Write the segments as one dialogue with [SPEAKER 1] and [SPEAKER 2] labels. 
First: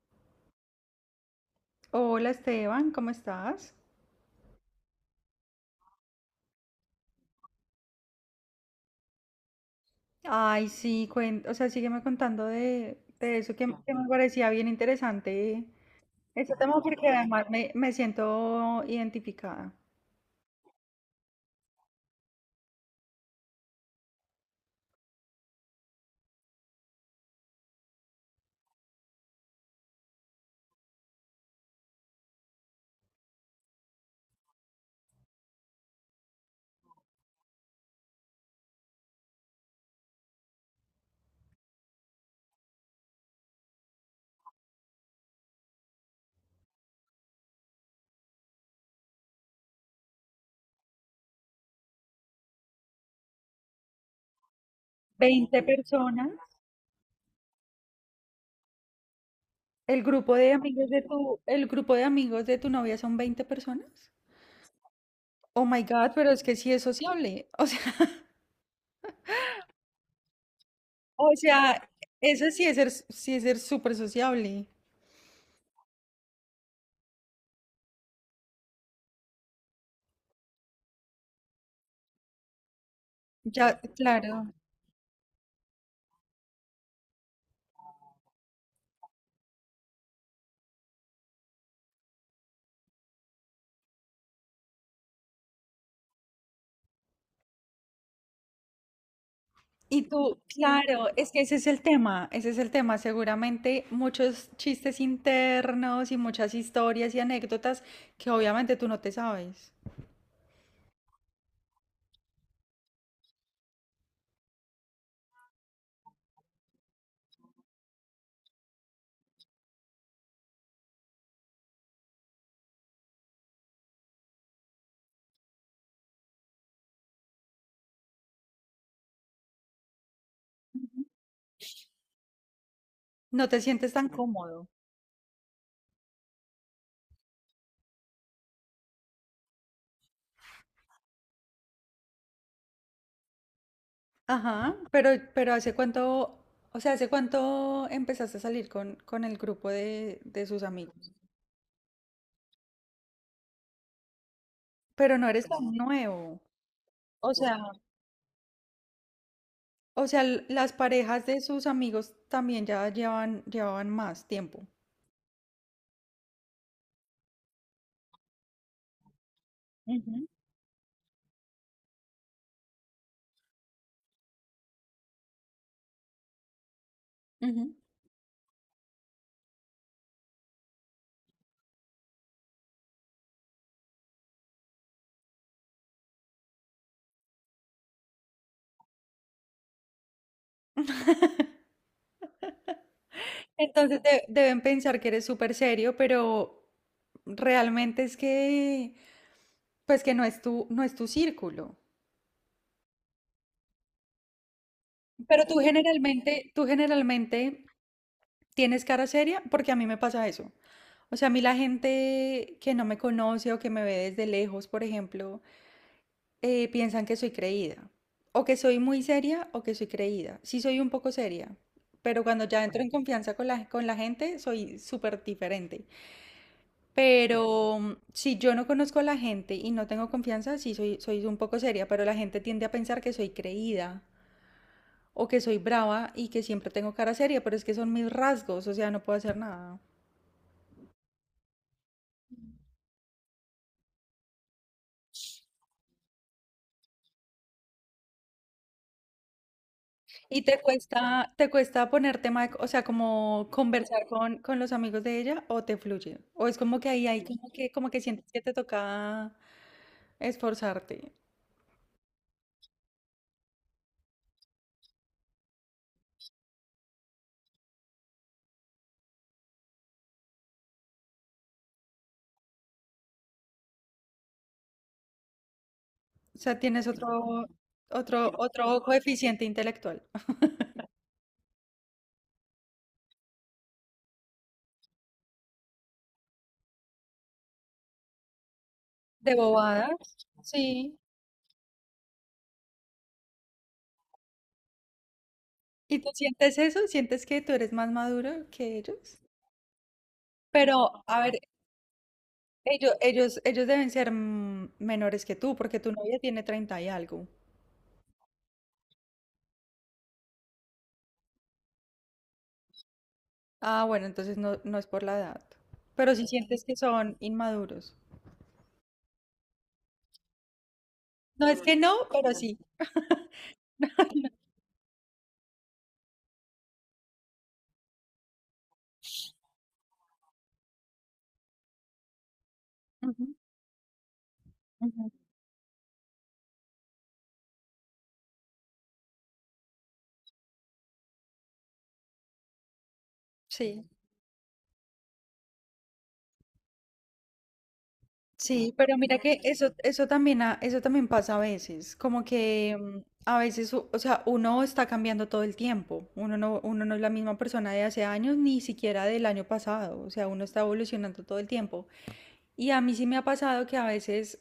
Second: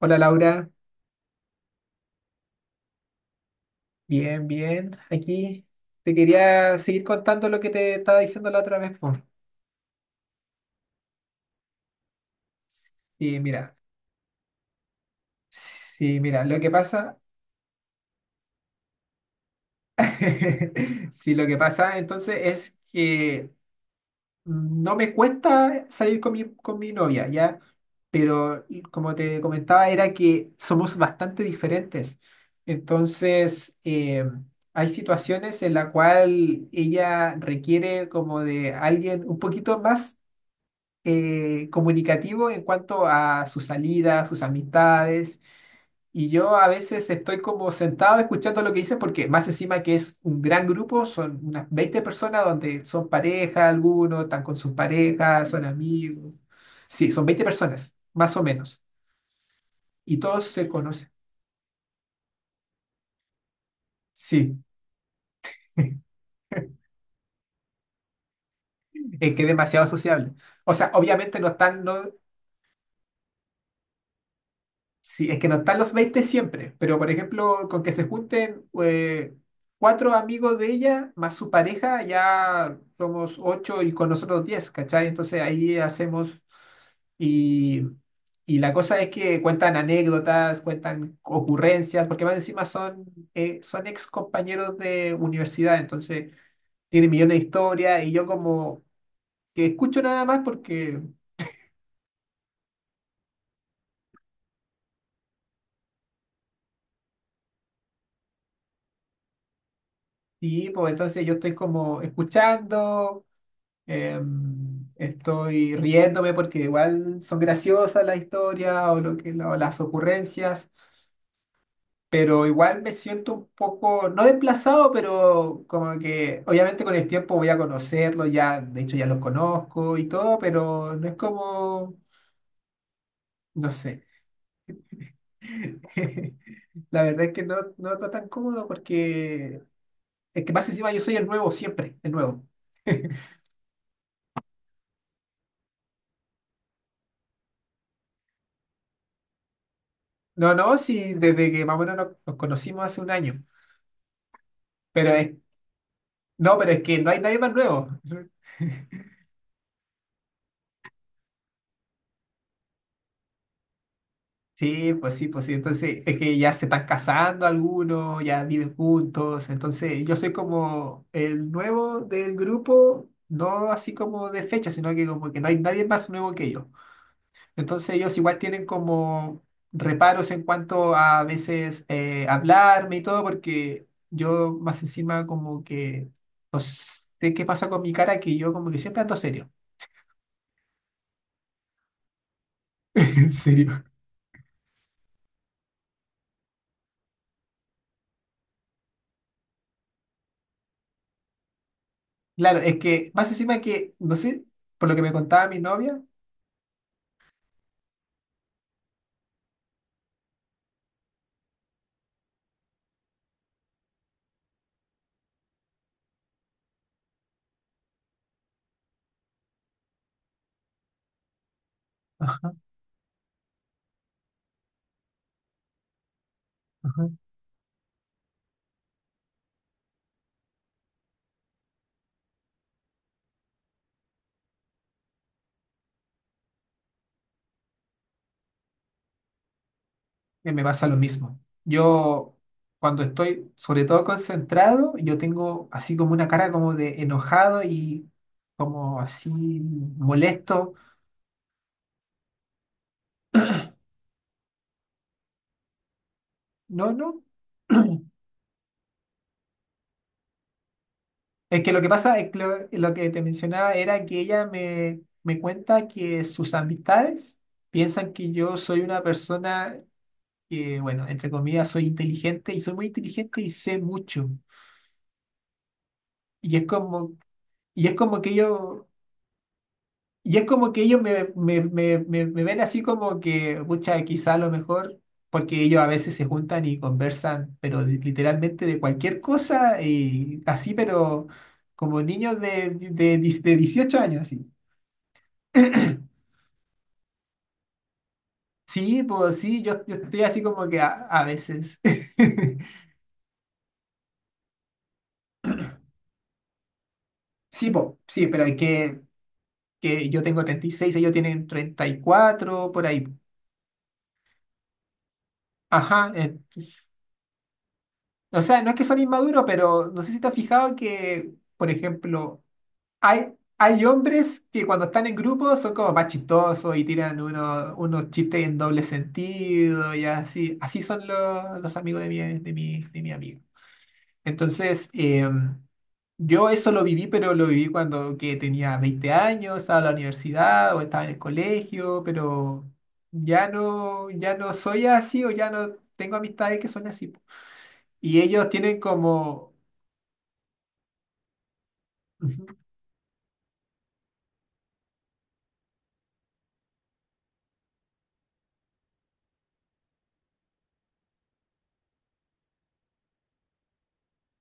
[SPEAKER 1] Hola Laura,
[SPEAKER 2] Hola Esteban, ¿cómo estás?
[SPEAKER 1] bien, bien. Aquí te quería seguir contando lo que te estaba diciendo la otra vez. Por.
[SPEAKER 2] Ay, sí, sígueme contando de,
[SPEAKER 1] Sí,
[SPEAKER 2] de eso que,
[SPEAKER 1] mira,
[SPEAKER 2] que me parecía bien interesante
[SPEAKER 1] sí, mira,
[SPEAKER 2] ese
[SPEAKER 1] lo que
[SPEAKER 2] tema porque
[SPEAKER 1] pasa,
[SPEAKER 2] además me siento identificada.
[SPEAKER 1] sí, lo que pasa entonces es que no me cuesta salir con mi novia, ¿ya? Pero como te comentaba, era que somos bastante diferentes. Entonces, hay situaciones en la cual ella requiere como de alguien un poquito más comunicativo en cuanto a sus salidas, sus amistades. Y yo a veces estoy como sentado escuchando lo que dicen porque más encima que es un gran grupo, son unas 20 personas donde son pareja algunos, están con sus parejas,
[SPEAKER 2] 20
[SPEAKER 1] son
[SPEAKER 2] personas,
[SPEAKER 1] amigos. Sí, son 20 personas, más o menos. Y todos se conocen.
[SPEAKER 2] el grupo de amigos de tu novia son 20 personas.
[SPEAKER 1] Sí,
[SPEAKER 2] Oh my God, pero es que sí es sociable. O sea,
[SPEAKER 1] es que es demasiado sociable. O sea,
[SPEAKER 2] o
[SPEAKER 1] obviamente no están,
[SPEAKER 2] sea,
[SPEAKER 1] no.
[SPEAKER 2] eso sí es ser súper sociable.
[SPEAKER 1] Sí, es que no están los 20 siempre, pero por ejemplo, con que se junten cuatro amigos de ella más su pareja, ya somos
[SPEAKER 2] Ya,
[SPEAKER 1] ocho y con nosotros
[SPEAKER 2] claro.
[SPEAKER 1] diez, ¿cachai? Entonces ahí hacemos y, y la cosa es que cuentan anécdotas, cuentan ocurrencias, porque más encima son, son ex compañeros de universidad, entonces tienen millones de historias y yo como que escucho
[SPEAKER 2] Y
[SPEAKER 1] nada
[SPEAKER 2] tú,
[SPEAKER 1] más porque,
[SPEAKER 2] claro, es que ese es el tema, ese es el tema. Seguramente muchos chistes internos y muchas historias y anécdotas que obviamente tú no te sabes.
[SPEAKER 1] sí, pues entonces yo estoy como escuchando. Estoy riéndome porque igual son graciosas las historias o las ocurrencias, pero igual me siento un poco, no desplazado, pero como que obviamente con el tiempo voy a conocerlo, ya, de hecho ya lo conozco y todo, pero no es como,
[SPEAKER 2] No te
[SPEAKER 1] no
[SPEAKER 2] sientes
[SPEAKER 1] sé.
[SPEAKER 2] tan cómodo.
[SPEAKER 1] La verdad es que no está tan cómodo porque es que más encima yo soy el nuevo siempre, el nuevo.
[SPEAKER 2] Ajá, pero hace cuánto empezaste a salir con el grupo de
[SPEAKER 1] No,
[SPEAKER 2] sus
[SPEAKER 1] no,
[SPEAKER 2] amigos?
[SPEAKER 1] sí, desde que más o menos nos conocimos hace un año. Pero
[SPEAKER 2] Pero no
[SPEAKER 1] es
[SPEAKER 2] eres tan nuevo.
[SPEAKER 1] No, pero es que no hay
[SPEAKER 2] O
[SPEAKER 1] nadie más
[SPEAKER 2] sea,
[SPEAKER 1] nuevo.
[SPEAKER 2] o sea, las parejas de sus amigos también ya llevaban más tiempo.
[SPEAKER 1] Sí, pues sí, pues sí. Entonces, es que ya se están casando algunos, ya viven juntos. Entonces, yo
[SPEAKER 2] Ujú,
[SPEAKER 1] soy como el nuevo del grupo, no así como de fecha, sino que como que no hay nadie más nuevo que yo.
[SPEAKER 2] ujú.
[SPEAKER 1] Entonces, ellos igual tienen como reparos en cuanto a veces hablarme y todo, porque yo más encima como que no sé qué pasa con mi cara, que yo como que siempre ando serio. En serio.
[SPEAKER 2] Entonces deben pensar que eres súper serio, pero realmente pues que no es tu círculo.
[SPEAKER 1] Claro, es que más encima que, no sé, por lo que me
[SPEAKER 2] Pero
[SPEAKER 1] contaba
[SPEAKER 2] tú
[SPEAKER 1] mi novia.
[SPEAKER 2] generalmente, tú generalmente tienes cara seria porque a mí me pasa eso. O sea, a mí la gente que no me conoce o que me ve desde lejos, por ejemplo, piensan que soy creída. O que soy muy seria o que soy creída. Sí soy un poco seria, pero cuando
[SPEAKER 1] Ajá,
[SPEAKER 2] ya entro en confianza con la gente, soy súper diferente.
[SPEAKER 1] ajá.
[SPEAKER 2] Pero si yo no conozco a la gente y no tengo confianza, sí soy un poco seria, pero la gente tiende a pensar que soy creída o que soy brava y que siempre tengo cara seria, pero es que son mis rasgos, o sea, no puedo hacer nada.
[SPEAKER 1] Que me pasa lo mismo. Yo, cuando estoy sobre todo concentrado, yo tengo así como una cara como de enojado y como así
[SPEAKER 2] ¿Y te
[SPEAKER 1] molesto.
[SPEAKER 2] cuesta, te cuesta poner tema, o sea, como conversar con los amigos de ella o te fluye? O es como que
[SPEAKER 1] No,
[SPEAKER 2] ahí
[SPEAKER 1] no.
[SPEAKER 2] hay como que sientes que te toca esforzarte.
[SPEAKER 1] Es que lo que pasa es que lo que te mencionaba era que ella me cuenta que sus amistades piensan que yo soy una persona que, bueno, entre comillas, soy inteligente y soy muy inteligente y sé mucho.
[SPEAKER 2] O
[SPEAKER 1] Y
[SPEAKER 2] sea,
[SPEAKER 1] es
[SPEAKER 2] tienes
[SPEAKER 1] como,
[SPEAKER 2] otro,
[SPEAKER 1] y es como que
[SPEAKER 2] otro, otro
[SPEAKER 1] ellos,
[SPEAKER 2] coeficiente intelectual.
[SPEAKER 1] y es como que ellos me ven así como que, pucha, quizá a lo mejor, porque ellos a veces se juntan y conversan, pero literalmente de cualquier
[SPEAKER 2] ¿De
[SPEAKER 1] cosa
[SPEAKER 2] bobadas?
[SPEAKER 1] y así,
[SPEAKER 2] Sí.
[SPEAKER 1] pero como niños de 18 años, así.
[SPEAKER 2] ¿Y tú sientes eso? ¿Sientes que tú eres más maduro que
[SPEAKER 1] Sí,
[SPEAKER 2] ellos?
[SPEAKER 1] pues sí, yo estoy así como que a,
[SPEAKER 2] Pero, a
[SPEAKER 1] a
[SPEAKER 2] ver,
[SPEAKER 1] veces.
[SPEAKER 2] ellos deben ser menores que tú, porque tu novia tiene 30 y algo.
[SPEAKER 1] Sí, pues sí, pero hay que yo tengo 36, ellos tienen 34 por ahí.
[SPEAKER 2] Ah, bueno, entonces no es por la edad.
[SPEAKER 1] Ajá,
[SPEAKER 2] Pero si sientes que son inmaduros.
[SPEAKER 1] o sea, no es que son inmaduros, pero no sé si te has fijado que,
[SPEAKER 2] No es
[SPEAKER 1] por
[SPEAKER 2] que no, pero
[SPEAKER 1] ejemplo,
[SPEAKER 2] sí.
[SPEAKER 1] hay, hay hombres que cuando están en grupo son como más chistosos y tiran unos chistes en doble sentido y así. Así son los amigos de mi, de mi
[SPEAKER 2] Ujú,
[SPEAKER 1] amiga. Entonces,
[SPEAKER 2] ujú,
[SPEAKER 1] yo eso lo viví, pero lo viví cuando que tenía 20 años, estaba en la universidad o estaba en el colegio, pero ya
[SPEAKER 2] sí.
[SPEAKER 1] no, ya no soy así o ya no tengo amistades que son así. Y ellos
[SPEAKER 2] Sí,
[SPEAKER 1] tienen
[SPEAKER 2] pero mira que
[SPEAKER 1] como...
[SPEAKER 2] eso también pasa a veces, como
[SPEAKER 1] Ujú,
[SPEAKER 2] que a veces, o sea, uno está cambiando todo el tiempo, uno no es la misma persona de hace años, ni siquiera del año pasado, o sea, uno está evolucionando todo el tiempo. Y a mí sí me ha pasado que a veces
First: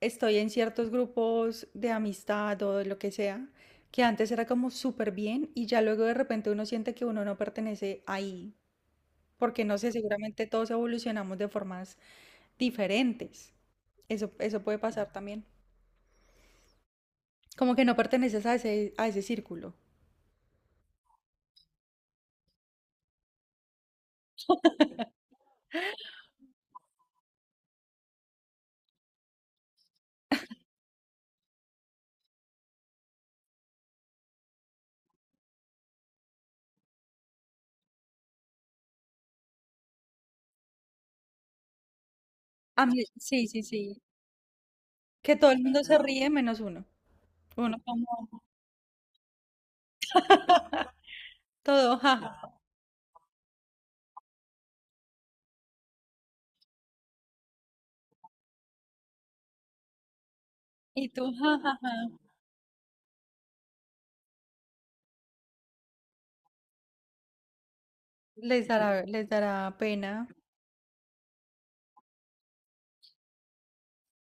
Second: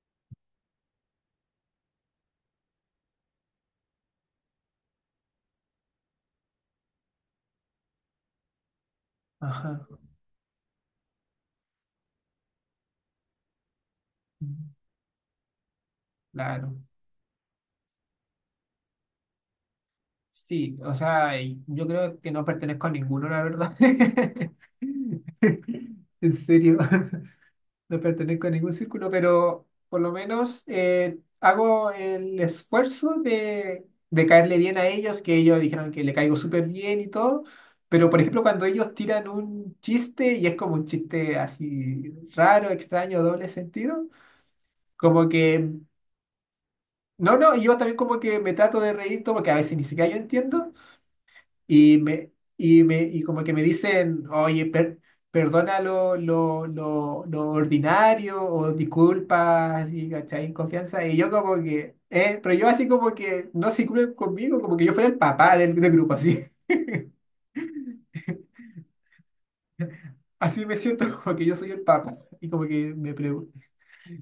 [SPEAKER 2] estoy en ciertos grupos de amistad o de lo que sea, que antes era como súper bien y ya luego de repente uno siente que uno no pertenece ahí, porque no
[SPEAKER 1] ajá,
[SPEAKER 2] sé, seguramente todos evolucionamos de formas diferentes. Eso puede pasar también.
[SPEAKER 1] claro.
[SPEAKER 2] Como que no perteneces a ese círculo.
[SPEAKER 1] Sí, o sea, y yo creo que no pertenezco a ninguno, la verdad. En serio. No pertenezco a ningún círculo, pero por lo menos hago el esfuerzo de caerle bien a ellos, que ellos dijeron que le caigo súper bien y todo. Pero, por ejemplo, cuando ellos tiran un chiste y es como un chiste así raro,
[SPEAKER 2] A mí,
[SPEAKER 1] extraño,
[SPEAKER 2] sí,
[SPEAKER 1] doble
[SPEAKER 2] sí, sí.
[SPEAKER 1] sentido, como
[SPEAKER 2] Que todo el
[SPEAKER 1] que,
[SPEAKER 2] mundo se ríe menos uno.
[SPEAKER 1] no, no, y yo
[SPEAKER 2] Uno
[SPEAKER 1] también
[SPEAKER 2] como
[SPEAKER 1] como que me trato de reír todo porque a veces ni siquiera yo entiendo. Y
[SPEAKER 2] todo,
[SPEAKER 1] me,
[SPEAKER 2] jaja.
[SPEAKER 1] y como que me dicen, oye, perdona lo ordinario o disculpa, así, ¿cachai? En confianza.
[SPEAKER 2] Y
[SPEAKER 1] Y
[SPEAKER 2] tú,
[SPEAKER 1] yo como
[SPEAKER 2] jajaja.
[SPEAKER 1] que, pero yo así como que no se incluyen conmigo, como que yo fuera el papá del grupo, así.
[SPEAKER 2] Les dará pena.
[SPEAKER 1] Así me siento como que yo soy el papá. Y como que me pregun-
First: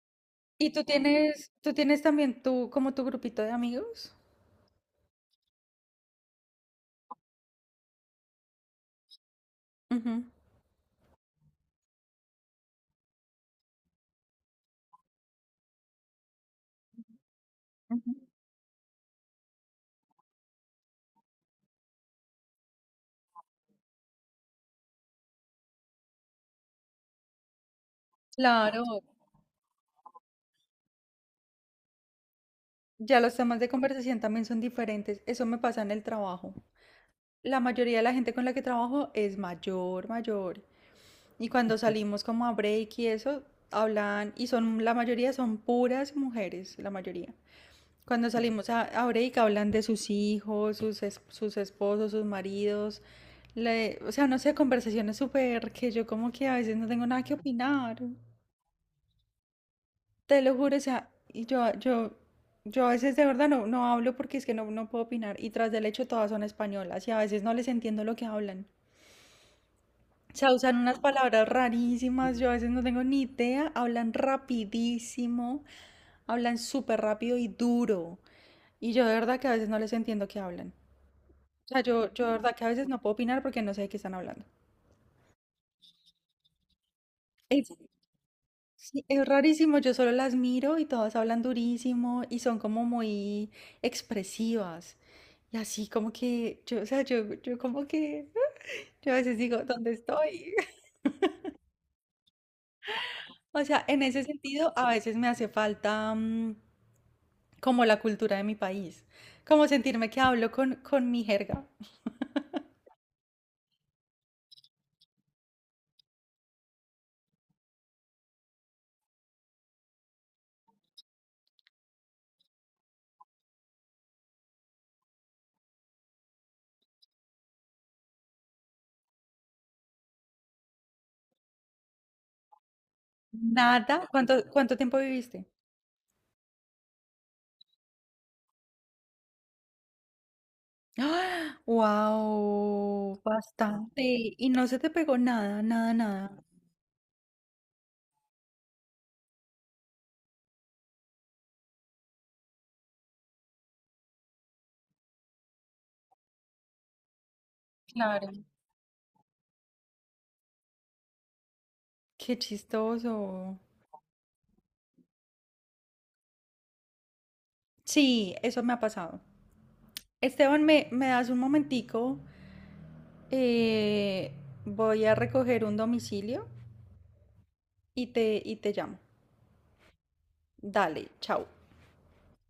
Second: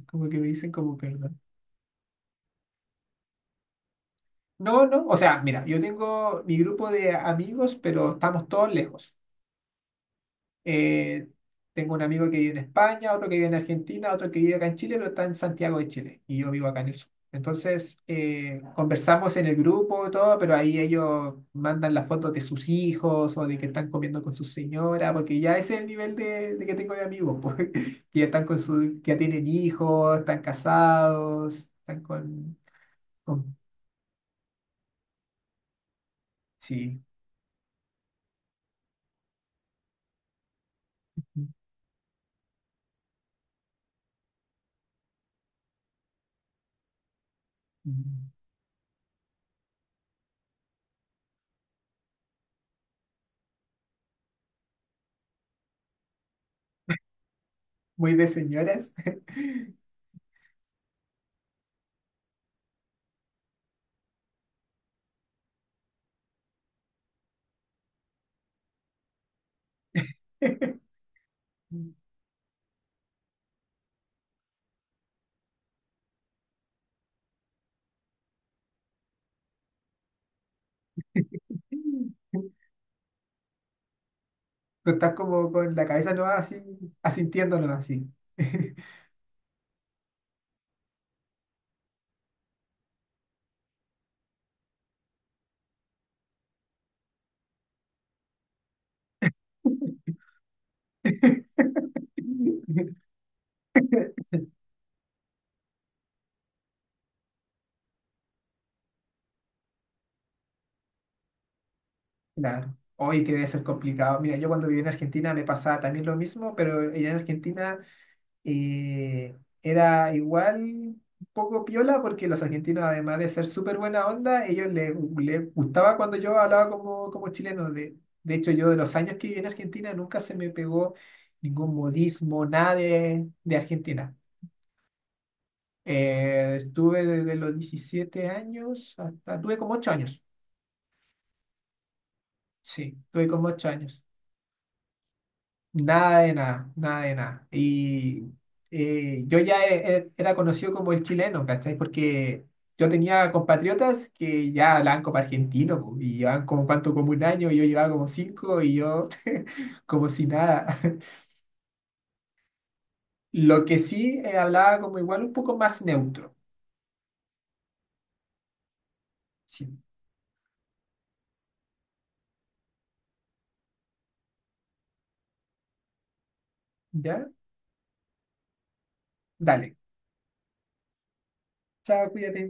[SPEAKER 1] Como que me
[SPEAKER 2] Y
[SPEAKER 1] dicen
[SPEAKER 2] tú
[SPEAKER 1] como perdón.
[SPEAKER 2] tienes, tú tienes también tú, como tu grupito de amigos.
[SPEAKER 1] No, no, o sea, mira, yo tengo mi grupo de amigos, pero estamos todos lejos.
[SPEAKER 2] Ujú.
[SPEAKER 1] Eh, Tengo un amigo que vive en España, otro que vive en Argentina, otro que vive acá en Chile, pero está en Santiago de Chile y yo vivo acá en el sur. Entonces,
[SPEAKER 2] Ujú.
[SPEAKER 1] conversamos en el grupo y todo, pero ahí ellos mandan las fotos de sus hijos o de que están comiendo con su señora, porque ya ese es el nivel de que tengo de amigos, pues, que ya están con
[SPEAKER 2] Claro,
[SPEAKER 1] su, que ya tienen hijos, están casados, están con,
[SPEAKER 2] ya los
[SPEAKER 1] con-
[SPEAKER 2] temas de conversación también son diferentes. Eso me pasa en el trabajo.
[SPEAKER 1] sí,
[SPEAKER 2] La mayoría de la gente con la que trabajo es mayor, mayor. Y cuando salimos como a break y eso, hablan, y son, la mayoría son puras mujeres, la mayoría. Cuando salimos a break hablan de sus hijos, sus esposos, sus maridos. O sea, no sé, conversaciones súper que yo como que a veces no tengo nada que opinar.
[SPEAKER 1] muy de señoras.
[SPEAKER 2] Te lo juro, o sea, y yo a veces de verdad no hablo porque es que no puedo opinar. Y tras del hecho todas son españolas y a veces no les entiendo lo que hablan. O sea, usan unas palabras rarísimas, yo a veces no tengo ni idea, hablan rapidísimo, hablan súper rápido y duro, y yo de verdad que a veces no les entiendo qué hablan. O sea, yo de verdad que a veces no puedo opinar porque no sé de qué están hablando.
[SPEAKER 1] Tú estás como con la cabeza no así, asintiéndonos
[SPEAKER 2] Es,
[SPEAKER 1] así.
[SPEAKER 2] sí, es rarísimo, yo solo las miro y todas hablan durísimo y son como muy expresivas. Y así como que, yo, o sea, yo como que, yo a veces digo, ¿dónde estoy? O sea, en ese sentido, a veces me hace falta como la cultura de mi país, como sentirme que hablo con mi jerga.
[SPEAKER 1] Claro. Hoy que debe ser complicado. Mira, yo cuando viví en Argentina me pasaba también lo mismo, pero allá en Argentina era igual un poco piola porque los argentinos, además de ser súper buena onda, ellos les gustaba cuando yo hablaba como chileno. De hecho, yo de los años que viví en Argentina nunca se me pegó ningún modismo, nada de
[SPEAKER 2] Nada.
[SPEAKER 1] Argentina.
[SPEAKER 2] ¿Cuánto tiempo viviste?
[SPEAKER 1] Estuve desde los 17 años hasta... Tuve como 8 años. Sí,
[SPEAKER 2] Wow,
[SPEAKER 1] tuve como 8
[SPEAKER 2] bastante.
[SPEAKER 1] años.
[SPEAKER 2] Y no se te pegó nada, nada,
[SPEAKER 1] Nada de
[SPEAKER 2] nada.
[SPEAKER 1] nada, nada de nada. Y yo ya era conocido como el chileno, ¿cachai? Porque yo tenía compatriotas que ya hablaban como argentino po, y llevaban como un año, y yo llevaba como
[SPEAKER 2] Claro.
[SPEAKER 1] 5 y yo como si nada.
[SPEAKER 2] Qué chistoso.
[SPEAKER 1] Lo que sí hablaba como igual un poco más neutro.
[SPEAKER 2] Sí, eso me ha pasado.
[SPEAKER 1] Sí,
[SPEAKER 2] Esteban, ¿me das un momentico? Eh, Voy a recoger un domicilio
[SPEAKER 1] ¿ya?
[SPEAKER 2] y te llamo.
[SPEAKER 1] Dale.
[SPEAKER 2] Dale, chao.
[SPEAKER 1] Chao, cuídate.